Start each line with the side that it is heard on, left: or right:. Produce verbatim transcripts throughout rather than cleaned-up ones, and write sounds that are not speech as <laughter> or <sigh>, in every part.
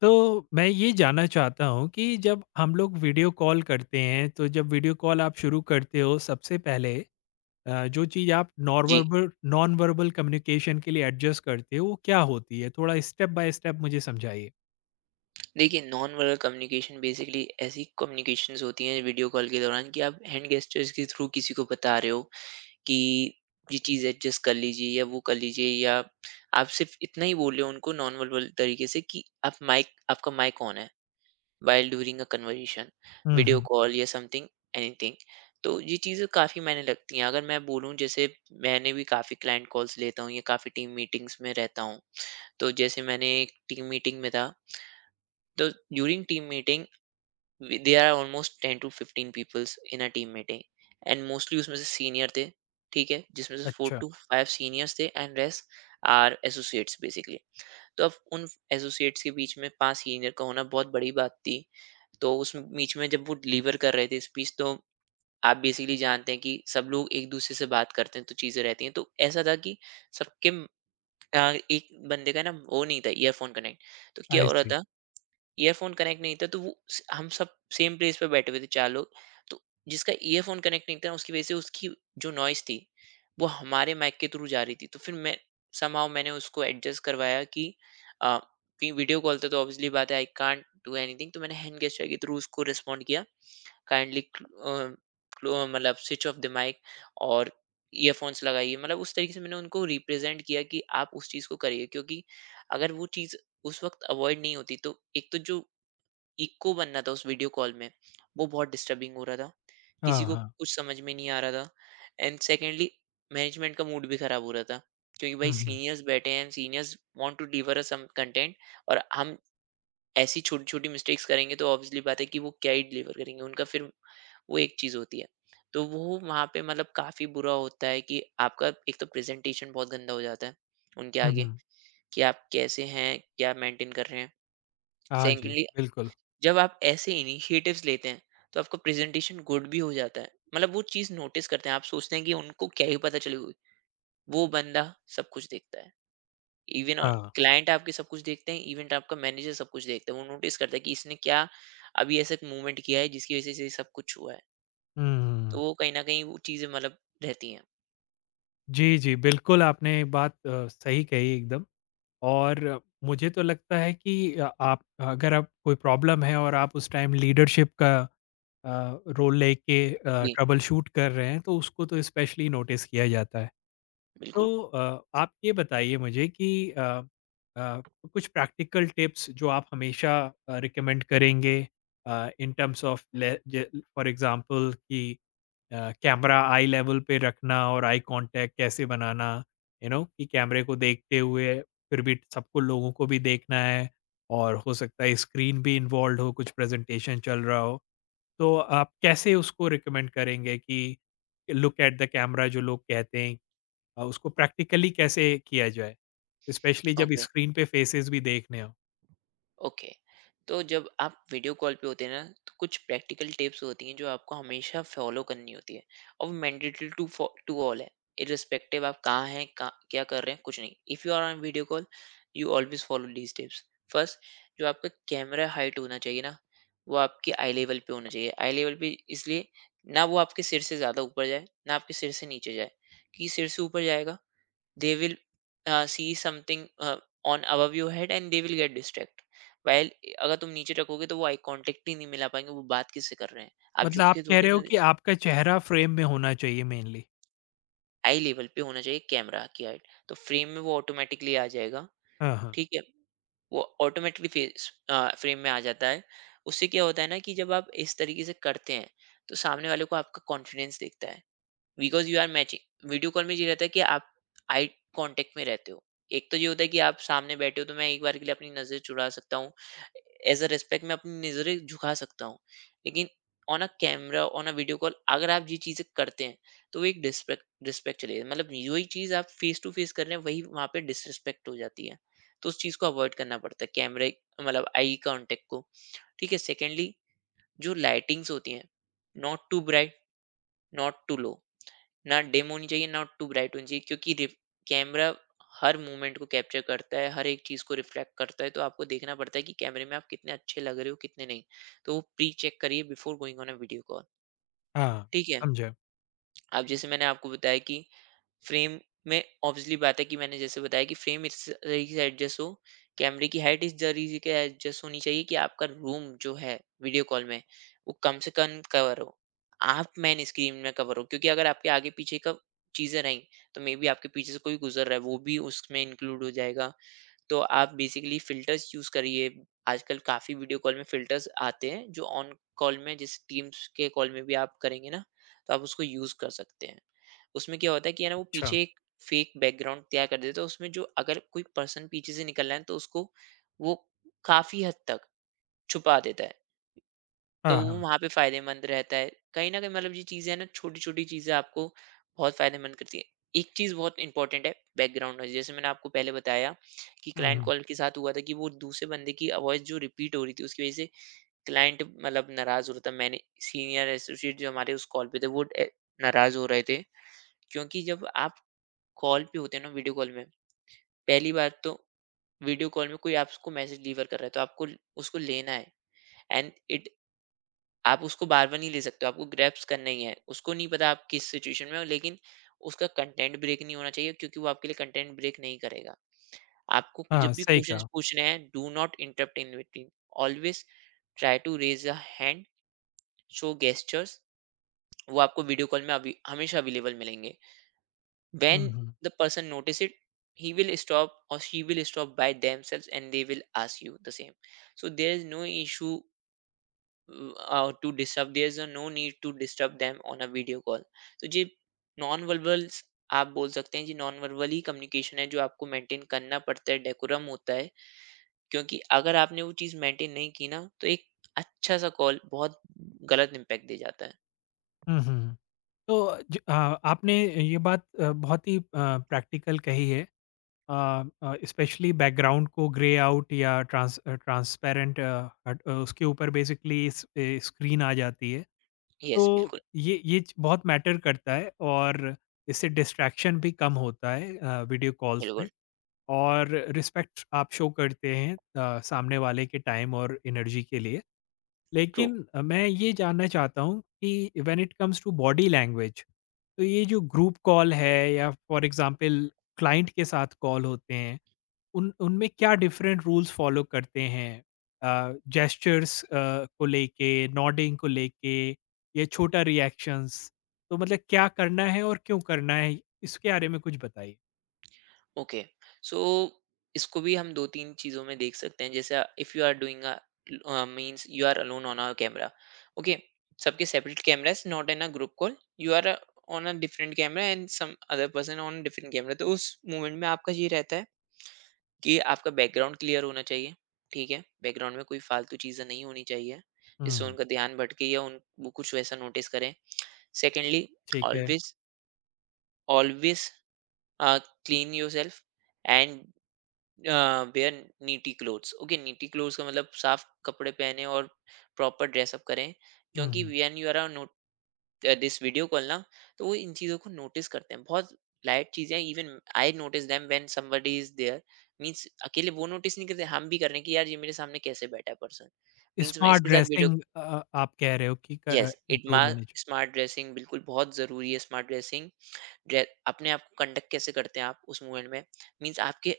left: तो मैं ये जानना चाहता हूँ कि जब हम लोग वीडियो कॉल करते हैं, तो जब वीडियो कॉल आप शुरू करते हो सबसे पहले अ, जो चीज़ आप नॉन
right: जी।
left: वर्बल नॉन वर्बल कम्युनिकेशन के लिए एडजस्ट करते हो, वो क्या होती है, थोड़ा स्टेप बाय स्टेप मुझे समझाइए।
right: देखिए नॉन वर्बल कम्युनिकेशन बेसिकली ऐसी कम्युनिकेशंस होती हैं वीडियो कॉल के दौरान कि आप हैंड गेस्टर्स के थ्रू किसी को बता रहे हो कि ये चीज़ एडजस्ट कर लीजिए या वो कर लीजिए, या आप सिर्फ इतना ही बोल रहे हो उनको नॉन वर्बल तरीके से कि आप माइक आपका माइक ऑन है while during uh conversation,
left: hmm.
right: Video
left: hmm.
right: Call या समथिंग एनीथिंग। तो ये चीज़ें काफ़ी मायने लगती हैं। अगर मैं बोलूँ, जैसे मैंने भी काफ़ी क्लाइंट कॉल्स लेता हूँ या काफ़ी टीम मीटिंग्स में रहता हूँ, तो जैसे मैंने एक टीम मीटिंग में था। The during team meeting we- there are almost ten to fifteen peoples in a team meeting। And mostly उसमें से सीनियर थे। ठीक है, जिसमें से फोर
left: अच्छा।
right: टू फाइव सीनियर्स थे and rest are associates basically. तो अब उन एसोसिएट्स के बीच में पांच सीनियर का होना बहुत बड़ी बात थी। तो उस बीच में जब वो डिलीवर कर रहे थे स्पीच, तो आप बेसिकली जानते हैं कि सब लोग एक दूसरे से बात करते हैं तो चीजें रहती हैं। तो ऐसा था कि सबके म- आ, एक बंदे का ना वो नहीं था ईयरफोन कनेक्ट। तो क्या
left: आई
right: हो रहा
left: सी।
right: था, ईयरफोन कनेक्ट नहीं था तो वो स- हम सब सेम प्लेस पे बैठे हुए थे चार लोग। तो जिसका ईयरफोन कनेक्ट नहीं था उसकी वजह से उसकी जो नॉइस थी वो हमारे माइक के थ्रू जा रही थी। तो फिर मैं समहाउ मैंने उसको एडजस्ट करवाया कि आ, कि वीडियो कॉल था तो ऑब्वियसली बात है, आई कांट डू एनीथिंग। तो मैंने हैंड गेस्टर के थ्रू उसको रिस्पॉन्ड किया काइंडली, मतलब स्विच ऑफ द माइक और ईयरफोन्स लगाइए। मतलब उस तरीके से मैंने उनको रिप्रेजेंट किया कि आप उस चीज़ को करिए, क्योंकि अगर वो चीज़ उस वक्त अवॉइड नहीं होती तो एक तो जो इक्को बनना था उस वीडियो कॉल में, वो बहुत डिस्टर्बिंग हो रहा था।
left: हाँ
right: किसी को
left: हाँ।
right: कुछ समझ में नहीं आ रहा था, एंड सेकेंडली मैनेजमेंट का मूड भी खराब हो रहा था, क्योंकि भाई
left: हम्म हम्म।
right: सीनियर्स बैठे हैं and seniors want to deliver a some content. और हम ऐसी छोटी-छोटी मिस्टेक्स करेंगे तो ऑब्वियसली बात है कि वो क्या ही डिलीवर करेंगे, उनका फिर वो एक चीज़ होती है। तो वो वहाँ पे मतलब काफ़ी बुरा होता है कि आपका एक तो प्रेज़ेंटेशन बहुत गंदा हो जाता है, उनके
left: हम्म,
right: आगे,
left: हम्म।
right: कि आप कैसे हैं, क्या मेंटेन कर रहे हैं।
left: हाँ जी
right: सेकेंडली
left: बिल्कुल।
right: जब आप ऐसे इनिशिएटिव्स लेते हैं तो आपका प्रेजेंटेशन गुड भी हो जाता है। मतलब वो चीज़ नोटिस करते हैं। आप सोचते हैं कि उनको क्या ही पता चली होगी, वो बंदा सब कुछ देखता है। इवन
left: हाँ।
right: क्लाइंट आपके सब कुछ देखते हैं, इवन आपका मैनेजर सब कुछ देखता है। वो नोटिस करता है कि इसने क्या अभी ऐसा मूवमेंट किया है जिसकी वजह से ये सब कुछ हुआ है। तो
left: हम्म।
right: वो कहीं ना कहीं वो चीज़ें मतलब रहती हैं।
left: जी जी बिल्कुल, आपने बात अ, सही कही एकदम। और मुझे तो लगता है कि अ, आप अगर आप कोई प्रॉब्लम है और आप उस टाइम लीडरशिप का अ, रोल लेके अ,
right: जी
left: ट्रबल शूट कर रहे हैं, तो उसको तो स्पेशली नोटिस किया जाता है।
right: बिल्कुल।
left: तो अ, आप ये बताइए मुझे कि अ, अ, कुछ प्रैक्टिकल टिप्स जो आप हमेशा रिकमेंड करेंगे in terms of, for example, कि कैमरा आई लेवल पे रखना और आई कांटेक्ट कैसे बनाना, यू नो कि कैमरे को देखते हुए फिर भी सबको, लोगों को भी देखना है, और हो सकता है स्क्रीन भी इन्वॉल्व हो, कुछ प्रेजेंटेशन चल रहा हो। तो आप कैसे उसको रिकमेंड करेंगे कि लुक एट द कैमरा जो लोग कहते हैं, अ, उसको प्रैक्टिकली कैसे किया जाए? स्पेशली जब
right: ओके
left: स्क्रीन पे फेसेस भी देखने हों।
right: ओके। तो जब आप वीडियो कॉल पे होते हैं ना, तो कुछ प्रैक्टिकल टिप्स होती हैं जो आपको हमेशा फॉलो करनी होती है, और वो मैंडेटरी टू टू ऑल है। इरिस्पेक्टिव, आप कहाँ हैं, कहाँ क्या कर रहे हैं, कुछ नहीं, if you are on video call, you always follow these tips. First, जो आपका कैमरा हाइट होना चाहिए ना, वो आपके आई लेवल पे होना चाहिए। आई लेवल पे इसलिए, ना वो आपके सिर से ज़्यादा ऊपर जाए ना आपके सिर से नीचे जाए, क्योंकि सिर से ऊपर जाएगा they will uh, see something uh, on above your head and they will get distract, while अगर तुम नीचे रखोगे तो वो आई कॉन्टेक्ट ही नहीं मिला पाएंगे, वो बात किससे कर रहे हैं। आप
left: मतलब
right: झुक
left: आप
right: के
left: कह
right: थोड़ी
left: रहे हो
right: ना।
left: कि आपका चेहरा फ्रेम में होना चाहिए मेनली।
right: आई लेवल पे होना चाहिए कैमरा की हाइट, तो फ्रेम में वो ऑटोमेटिकली आ जाएगा।
left: हाँ, हाँ।
right: ठीक है, वो ऑटोमेटिकली फेस फ्रेम में आ जाता है। उससे क्या होता है ना कि जब आप इस तरीके से करते हैं तो सामने वाले को आपका कॉन्फिडेंस दिखता है, because you are matching. Video call में ये रहता है कि आप आई कांटेक्ट में रहते हो। एक तो ये होता है कि आप सामने बैठे हो तो मैं एक बार के लिए अपनी नजर चुरा सकता हूँ, एज अ रेस्पेक्ट मैं अपनी नजरें झुका सकता हूँ, लेकिन on a camera on a video call अगर आप ये चीजें करते हैं तो वो एक डिस्पेक्ट डिस्पेक्ट चले जाती है। मतलब वही चीज आप फेस टू फेस कर रहे हैं, वही वहां पे डिसरिस्पेक्ट हो जाती है। तो उस चीज को अवॉइड करना पड़ता है कैमरे, मतलब आई कांटेक्ट को। ठीक है। सेकेंडली, जो लाइटिंग्स होती हैं, not too bright, not too low, ना डिम होनी चाहिए ना टू ब्राइट होनी चाहिए, क्योंकि रिफ- कैमरा हर मोमेंट को कैप्चर करता है, हर एक चीज को रिफ्लेक्ट करता है। तो आपको देखना पड़ता है कि कैमरे में आप कितने अच्छे लग रहे हो कितने नहीं। तो वो प्री चेक करिए before going on a video call.
left: हाँ,
right: ठीक है।
left: समझा।
right: अब जैसे मैंने आपको बताया कि फ्रेम में, ऑब्वियसली बात है कि मैंने जैसे बताया कि फ्रेम इस तरीके से एडजस्ट हो, कैमरे की हाइट इस तरीके से एडजस्ट होनी चाहिए कि आपका रूम जो है वीडियो कॉल में, वो कम से कम कवर हो, आप मेन स्क्रीन में कवर हो। क्योंकि अगर आपके आगे पीछे का चीजें रहीं तो मे बी आपके पीछे से कोई गुजर रहा है वो भी उसमें इंक्लूड हो जाएगा। तो आप बेसिकली फिल्टर्स यूज़ करिए। आजकल काफ़ी वीडियो कॉल में फिल्टर्स आते हैं, जो ऑन कॉल में, जिस टीम्स के कॉल में भी आप करेंगे ना, तो आप उसको यूज़ कर सकते हैं। उसमें क्या होता है कि है ना वो
left: अच्छा।
right: पीछे एक फेक बैकग्राउंड तैयार कर देते हैं। तो उसमें जो अगर कोई पर्सन पीछे से निकल रहा है तो उसको वो काफ़ी हद तक छुपा देता है।
left: हाँ,
right: तो वो
left: हाँ।
right: वहाँ पे फ़ायदेमंद रहता है। कहीं न कहीं मतलब ये चीज़ें हैं ना, छोटी-छोटी चीज़ें आपको बहुत फ़ायदेमंद करती हैं। एक चीज़ बहुत इम्पोर्टेंट है, बैकग्राउंड नॉइज़। जैसे मैंने आपको पहले बताया कि
left: हुँ,
right: क्लाइंट
left: हुँ।
right: कॉल के साथ हुआ था कि वो दूसरे बंदे की वॉइस जो रिपीट हो रही थी उसकी वज़ह से क्लाइंट मतलब नाराज़ हो रहा था। मैंने, सीनियर एसोसिएट जो हमारे उस कॉल पे थे वो ए नाराज़ हो रहे थे। क्योंकि जब आप कॉल पे होते हैं ना वीडियो कॉल में, पहली बात तो वीडियो कॉल में कोई आपको मैसेज डिलीवर कर रहा है तो आपको उसको लेना है, एंड इट, आप उसको बार-बार नहीं ले सकते हो, आपको ग्रैप्स करना ही है। उसको नहीं पता आप किस सिचुएशन में हो, लेकिन उसका कंटेंट ब्रेक नहीं होना चाहिए, क्योंकि वो आपके लिए कंटेंट ब्रेक नहीं करेगा। आपको कु-
left: हाँ,
right: जब भी
left: सही
right: क्वेश्चंस
left: कहा।
right: पूछने हैं, do not interrupt in between. Always try to raise a hand, show gestures, वो आपको वीडियो कॉल में अभी हमेशा अवेलेबल मिलेंगे।
left: Hmm,
right: when
left: hmm.
right: The person notice it, he will stop और she will stop by themselves and they will ask you the same. So there is no issue uh, uh, to disturb. There's a no need to disturb them on a video call. तो ये non verbals आप बोल सकते हैं जी, non verbal ही communication है जो आपको मेंटेन करना पड़ता है, डेकोरम होता है। क्योंकि अगर आपने वो चीज़ मेंटेन नहीं की ना तो एक अच्छा सा कॉल बहुत गलत इम्पैक्ट दे जाता
left: हुँ, हुँ। तो ज अ, आपने ये बात अ, बहुत ही अ, प्रैक्टिकल कही है। अ अ, स्पेशली बैकग्राउंड को ग्रे आउट या ट्रांस अ, ट्रांसपेरेंट अ, हट उसके ऊपर बेसिकली इस ए, स्क्रीन आ जाती है।
right: है।
left: तो
right: यस बिल्कुल।
left: ये ये च बहुत मैटर करता है, और इससे डिस्ट्रैक्शन भी कम होता है अ, वीडियो कॉल्स में,
right: बिल्कुल
left: और रिस्पेक्ट आप शो करते हैं अ, सामने वाले के टाइम और एनर्जी के लिए।
right: ट्रू।
left: लेकिन अ, मैं ये जानना चाहता हूँ कि when it comes to body language, तो ये जो ग्रुप कॉल है या फॉर एग्ज़ाम्पल क्लाइंट के साथ कॉल होते हैं, उन उनमें क्या डिफरेंट रूल्स फॉलो करते हैं अ, जेस्चर्स अ, को लेके, नॉडिंग को लेके, या छोटा रिएक्शंस, तो मतलब क्या करना है और क्यों करना है इसके बारे में कुछ बताइए।
right: ओके सो इसको भी हम दो तीन चीज़ों में देख सकते हैं, जैसे if you are doing uh, means you are alone on a camera, okay, सबके separate cameras, not in a group call. You are on a different camera and some other person on different camera, तो उस moment में आपका ये रहता है कि आपका बैकग्राउंड क्लियर होना चाहिए। ठीक है, बैकग्राउंड में कोई फालतू चीज़ें नहीं होनी चाहिए जिससे
left: हम्म।
right: उनका ध्यान भटके या उन वो कुछ वैसा नोटिस करें। सेकेंडली,
left: ठीक है।
right: Always always clean yourself and wear neaty clothes. Okay, neaty clothes का मतलब साफ कपड़े पहने और प्रॉपर ड्रेसअप करें। क्योंकि
left: हम्म।
right: When you are not this video call ना, तो वो इन चीज़ों को नोटिस करते हैं बहुत। लाइट चीज़ें even I notice them when somebody is there, means अकेले वो नोटिस नहीं करते, हम भी कर रहे हैं कि यार ये मेरे सामने कैसे बैठा है पर्सन, मीन्स मैं
left: स्मार्ट
right: इसके साथ वीडियो,
left: ड्रेसिंग आप कह रहे हो कि
right: यस इट मा,
left: इंक्लूड होने चाहिए।
right: स्मार्ट ड्रेसिंग बिल्कुल बहुत ज़रूरी है, स्मार्ट ड्रेसिंग। अपने आप को कंडक्ट कैसे करते हैं आप उस मूवमेंट में, मीन्स आपके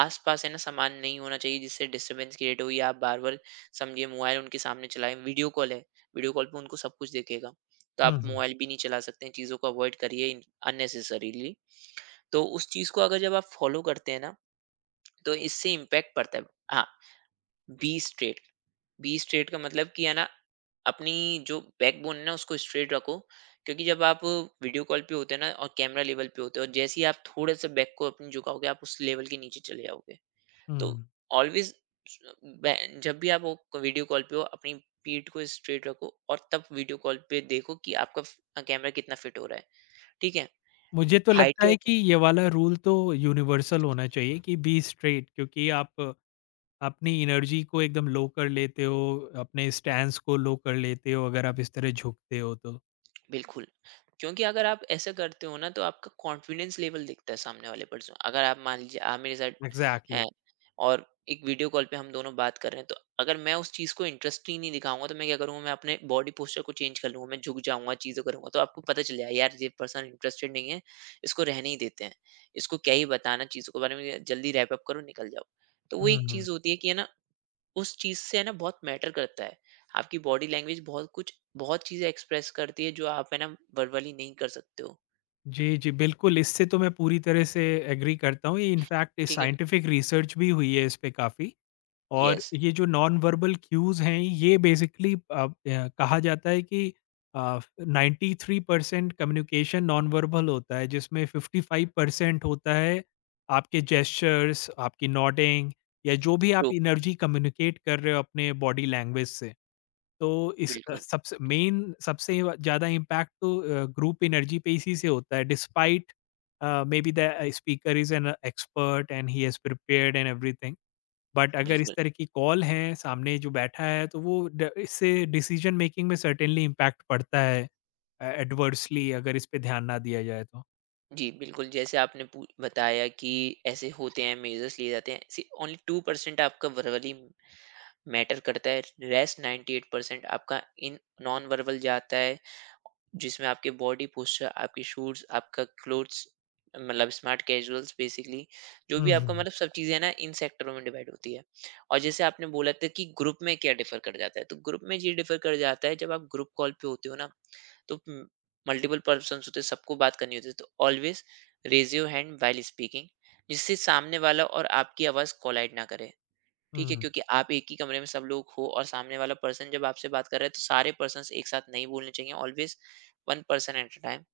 right: आसपास है ना, सामान नहीं होना चाहिए जिससे डिस्टरबेंस क्रिएट हो। या आप बार बार समझिए मोबाइल उनके सामने चलाएं, वीडियो कॉल है, वीडियो कॉल पे उनको सब कुछ दिखेगा। तो आप
left: हम्म।
right: मोबाइल भी नहीं चला सकते हैं, चीज़ों को अवॉइड करिए अननेसेसरीली। तो उस चीज़ को अगर जब आप फॉलो करते हैं ना, तो इससे इम्पैक्ट पड़ता है। हाँ, बी स्ट्रेट। बी स्ट्रेट का मतलब कि है ना, अपनी जो बैकबोन है ना उसको स्ट्रेट रखो। क्योंकि जब आप वीडियो कॉल पे होते हैं ना और कैमरा लेवल पे होते हो। जैसे ही आप थोड़े से बैक को अपनी झुकाओगे आप उस लेवल के नीचे चले जाओगे। तो
left: हम्म।
right: ऑलवेज जब भी आप वो वीडियो कॉल पे हो अपनी पीठ को स्ट्रेट रखो और तब वीडियो कॉल पे देखो कि आपका कैमरा कितना फिट हो रहा है। ठीक है।
left: मुझे तो
right: हाइट
left: लगता
right: के।
left: है कि ये वाला रूल तो यूनिवर्सल होना चाहिए कि बी स्ट्रेट, क्योंकि आप अपनी एनर्जी को एकदम लो कर लेते हो, अपने स्टैंस को लो कर लेते हो अगर आप इस तरह झुकते हो तो।
right: बिल्कुल, क्योंकि अगर आप ऐसा करते हो ना तो आपका कॉन्फिडेंस लेवल दिखता है सामने वाले पर्सन। अगर आप मान लीजिए आप मेरे साथ हैं
left: एग्ज़ैक्टली।
right: और एक वीडियो कॉल पे हम दोनों बात कर रहे हैं, तो अगर मैं उस चीज़ को इंटरेस्ट ही नहीं दिखाऊँगा तो मैं क्या करूँगा? मैं अपने बॉडी पोस्चर को चेंज कर लूँगा, मैं झुक जाऊँगा, चीज़ें करूँगा, तो आपको पता चल जाएगा यार ये पर्सन इंटरेस्टेड नहीं है, इसको रहने ही देते हैं। इसको क्या ही बताना चीज़ों के बारे में, जल्दी रैप अप करो निकल जाओ। तो वो एक
left: हुँ।
right: चीज़ होती है कि है ना उस चीज से है ना बहुत मैटर करता है। आपकी बॉडी लैंग्वेज बहुत कुछ बहुत चीजें एक्सप्रेस करती है जो आप है ना वर्बली नहीं कर सकते हो।
left: जी, जी, बिल्कुल, इससे तो मैं पूरी तरह से एग्री करता हूँ। ये इनफैक्ट
right: ठीक है।
left: साइंटिफिक रिसर्च भी हुई है इस पे काफ़ी। और
right: यस।
left: ये जो नॉन वर्बल क्यूज़ हैं, ये बेसिकली अ, अ, कहा जाता है कि अ, ninety three percent communication non verbal होता है, जिसमें फिफ्टी फाइव परसेंट होता है आपके जेस्चर्स, आपकी नॉडिंग, या जो भी
right: ट्रू।
left: आप एनर्जी कम्युनिकेट कर रहे हो अपने बॉडी लैंग्वेज से। तो इस अ,
right: बिल्कुल।
left: सबसे मेन सबसे ज़्यादा इम्पैक्ट तो अ, ग्रुप एनर्जी पे इसी से होता है, despite uh, maybe the speaker is an expert and he has prepared and everything. But अगर इस
right: बिल्कुल।
left: तरह की कॉल है, सामने जो बैठा है तो वो ड इससे डिसीजन मेकिंग में सर्टेनली इम्पैक्ट पड़ता है अ, एडवर्सली अगर इस पे ध्यान ना दिया जाए तो।
right: जी बिल्कुल। जैसे आपने पू- बताया कि ऐसे होते हैं मेजर्स लिए जाते हैं। ओनली टू परसेंट आपका वर्बली मैटर करता है, रेस्ट नाइंटी एट परसेंट आपका इन नॉन वर्बल जाता है, जिसमें आपके बॉडी पोस्चर आपके शूज आपका क्लोथ्स, मतलब स्मार्ट कैजुअल्स बेसिकली। जो
left: हुँ,
right: भी आपका
left: हुँ,
right: मतलब सब चीज़ें ना इन सेक्टरों में डिवाइड होती है। और जैसे आपने बोला था कि ग्रुप में क्या डिफर कर जाता है तो ग्रुप में ये डिफर कर जाता है। जब आप ग्रुप कॉल पे होते हो ना तो मल्टीपल पर्सन होते हैं, सबको बात करनी होती है, तो always raise your hand while speaking, जिससे सामने वाला और आपकी आवाज़ कोलाइड ना करे। ठीक है।
left: हुँ।
right: क्योंकि आप एक ही कमरे में सब लोग हो और सामने वाला पर्सन जब आपसे बात कर रहा है तो सारे पर्सन एक साथ नहीं बोलने चाहिए। Always one person at a time.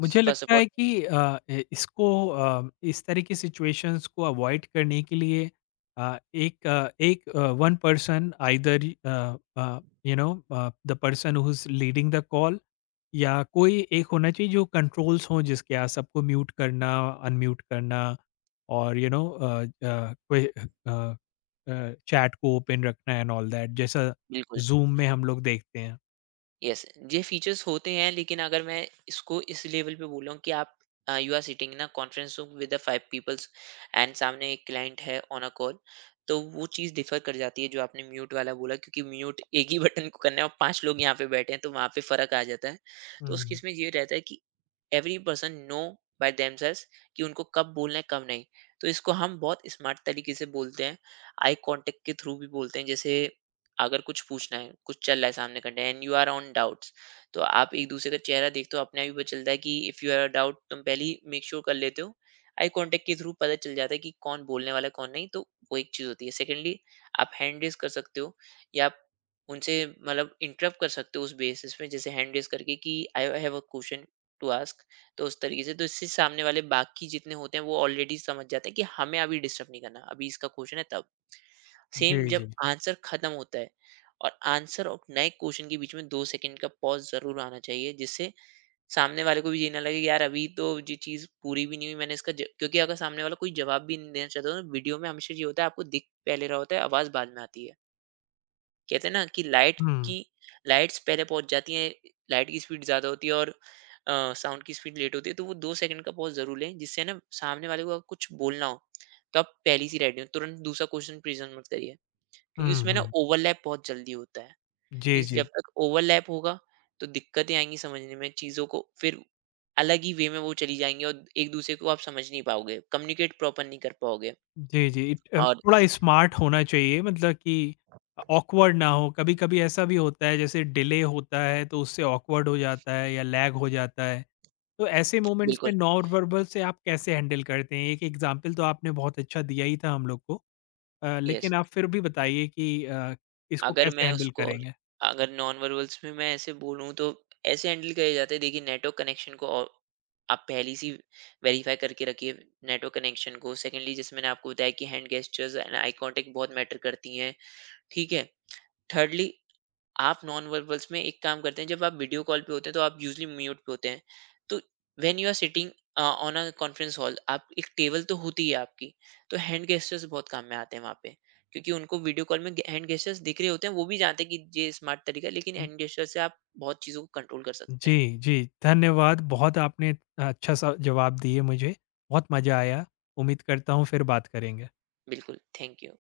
left: मुझे
right: फर्स्ट ऑफ
left: लगता
right: ऑल।
left: है कि अ, ए इसको अ, इस तरह की सिचुएशंस को अवॉइड करने के लिए अ, एक अ, एक अ, one person either uh uh, you know uh, the person who is leading the call, या कोई एक होना चाहिए जो कंट्रोल्स हों, जिसके आप सबको म्यूट करना, अनम्यूट करना, और यू नो अ, अ, कोई अ, अ, चैट को ओपन रखना एंड ऑल दैट, जैसा
right: बिल्कुल।
left: ज़ूम में हम लोग देखते हैं।
right: यस। ये फीचर्स होते हैं, लेकिन अगर मैं इसको इस लेवल पे बोल रहा हूँ कि आप यू आर सिटिंग ना conference room with the five peoples and सामने एक क्लाइंट है ऑन अ कॉल, तो वो चीज़ डिफर कर जाती है। जो आपने म्यूट वाला बोला, क्योंकि म्यूट एक ही <laughs> बटन को करना है और पांच लोग यहाँ पे बैठे हैं, तो वहाँ पे फर्क आ जाता है। तो
left: हुँ,
right: उस
left: हुँ,
right: केस
left: हुँ।
right: में ये रहता है कि every person know by themselves कि उनको कब बोलना है कब नहीं। तो इसको हम बहुत स्मार्ट तरीके से बोलते हैं, आई कांटेक्ट के थ्रू भी बोलते हैं। जैसे अगर कुछ पूछना है, कुछ चल रहा है सामने करने and you are on doubts, तो आप एक दूसरे का चेहरा देखते हो, अपने आप ही पता चलता है कि if you have a doubt, तुम पहले ही मेक श्योर कर लेते हो। आई कॉन्टैक्ट के थ्रू पता चल जाता है कि कौन बोलने वाला है, कौन नहीं। तो वो एक चीज़ होती है। सेकेंडली आप हैंड रेज़ कर सकते हो या आप उनसे मतलब इंटरप्ट कर सकते हो उस बेसिस पे, जैसे हैंड रेज़ करके कि I have a question to ask. तो उस तरीके से तो इससे सामने वाले बाकी जितने होते हैं वो ऑलरेडी समझ जाते हैं कि हमें अभी डिस्टर्ब नहीं करना। अभी इसका क्वेश्चन है तब। सेम
left: जी,
right: जब
left: जी।
right: आंसर खत्म होता है, और आंसर और नए क्वेश्चन के बीच में 2 सेकंड का पॉज़ ज़रूर आना चाहिए, जिससे सामने वाले को भी ये ना लगे कि यार अभी तो ये चीज़ पूरी भी नहीं हुई, मैंने इसका ज क्योंकि अगर सामने वाला कोई जवाब भी नहीं देना चाहता तो वीडियो में हमेशा ये होता है आपको दिख पहले रहा होता है, आवाज़ बाद में आती है। कहते हैं ना कि लाइट की
left: हुँ,
right: लाइट्स पहले पहुँच जाती हैं, लाइट की स्पीड ज़्यादा होती है और अ, साउंड की स्पीड लेट होती है, तो वो 2 सेकंड का पॉज़ ज़रूर लें, जिससे ना सामने वाले को अगर कुछ बोलना हो, तो आप पहले से रेडी हों, तुरंत दूसरा क्वेश्चन प्रेज़ेंट मत करिए, क्योंकि
left: हुँ,
right: उसमें ना
left: हुँ।
right: ओवरलैप बहुत जल्दी होता है।
left: जी,
right: इस
left: जी।
right: जब तक ओवरलैप होगा तो दिक्कतें आएँगी समझने में चीज़ों को, फिर अलग ही वे में वो चली जाएँगी और एक दूसरे को आप समझ नहीं पाओगे, कम्युनिकेट प्रॉपर नहीं कर पाओगे।
left: जी, जी। इट अ,
right: और
left: थोड़ा स्मार्ट होना चाहिए, मतलब कि ऑकवर्ड ना हो। कभी-कभी ऐसा भी होता है जैसे डिले होता है तो उससे ऑकवर्ड हो जाता है या लैग हो जाता है। तो ऐसे मोमेंट्स
right: बिल्कुल,
left: में नॉन वर्बल से आप कैसे हैंडल करते हैं? एक एग्ज़ाम्पल तो आपने बहुत अच्छा दिया ही था हम लोग को। अ,
right: यस।
left: लेकिन आप फिर भी बताइए कि अ, इसको
right: अगर
left: कैसे
right: मैं
left: हैंडल
right: उसको और
left: करेंगे?
right: अगर नॉन वर्बल्स में मैं ऐसे बोलूँ तो ऐसे हैंडल करे जाते हैं। देखिए नेटवर्क कनेक्शन को और आप पहली सी वेरीफ़ाई करके रखिए नेटवर्क कनेक्शन को। सेकंडली जैसे मैंने आपको बताया कि hand gestures and eye contact बहुत मैटर करती हैं, ठीक है? थर्डली आप नॉन वर्बल्स में एक काम करते हैं जब आप वीडियो कॉल पे होते हैं तो आप यूजली म्यूट पे होते हैं। तो when you are sitting on a conference hall आप एक टेबल तो होती है आपकी, तो हैंड गेस्टर्स बहुत काम में आते हैं वहाँ पे, क्योंकि उनको वीडियो कॉल में हैंड गेस्टर्स दिख रहे होते हैं। वो भी जानते हैं कि ये स्मार्ट तरीका है, लेकिन
left: हुँ,
right: हैंड गेस्टर से आप बहुत चीज़ों को कंट्रोल कर सकते हैं।
left: जी, जी। धन्यवाद। बहुत आपने अच्छा-सा जवाब दिए मुझे। बहुत मज़ा आया। उम्मीद करता हूँ फिर बात करेंगे।
right: बिल्कुल थैंक यू।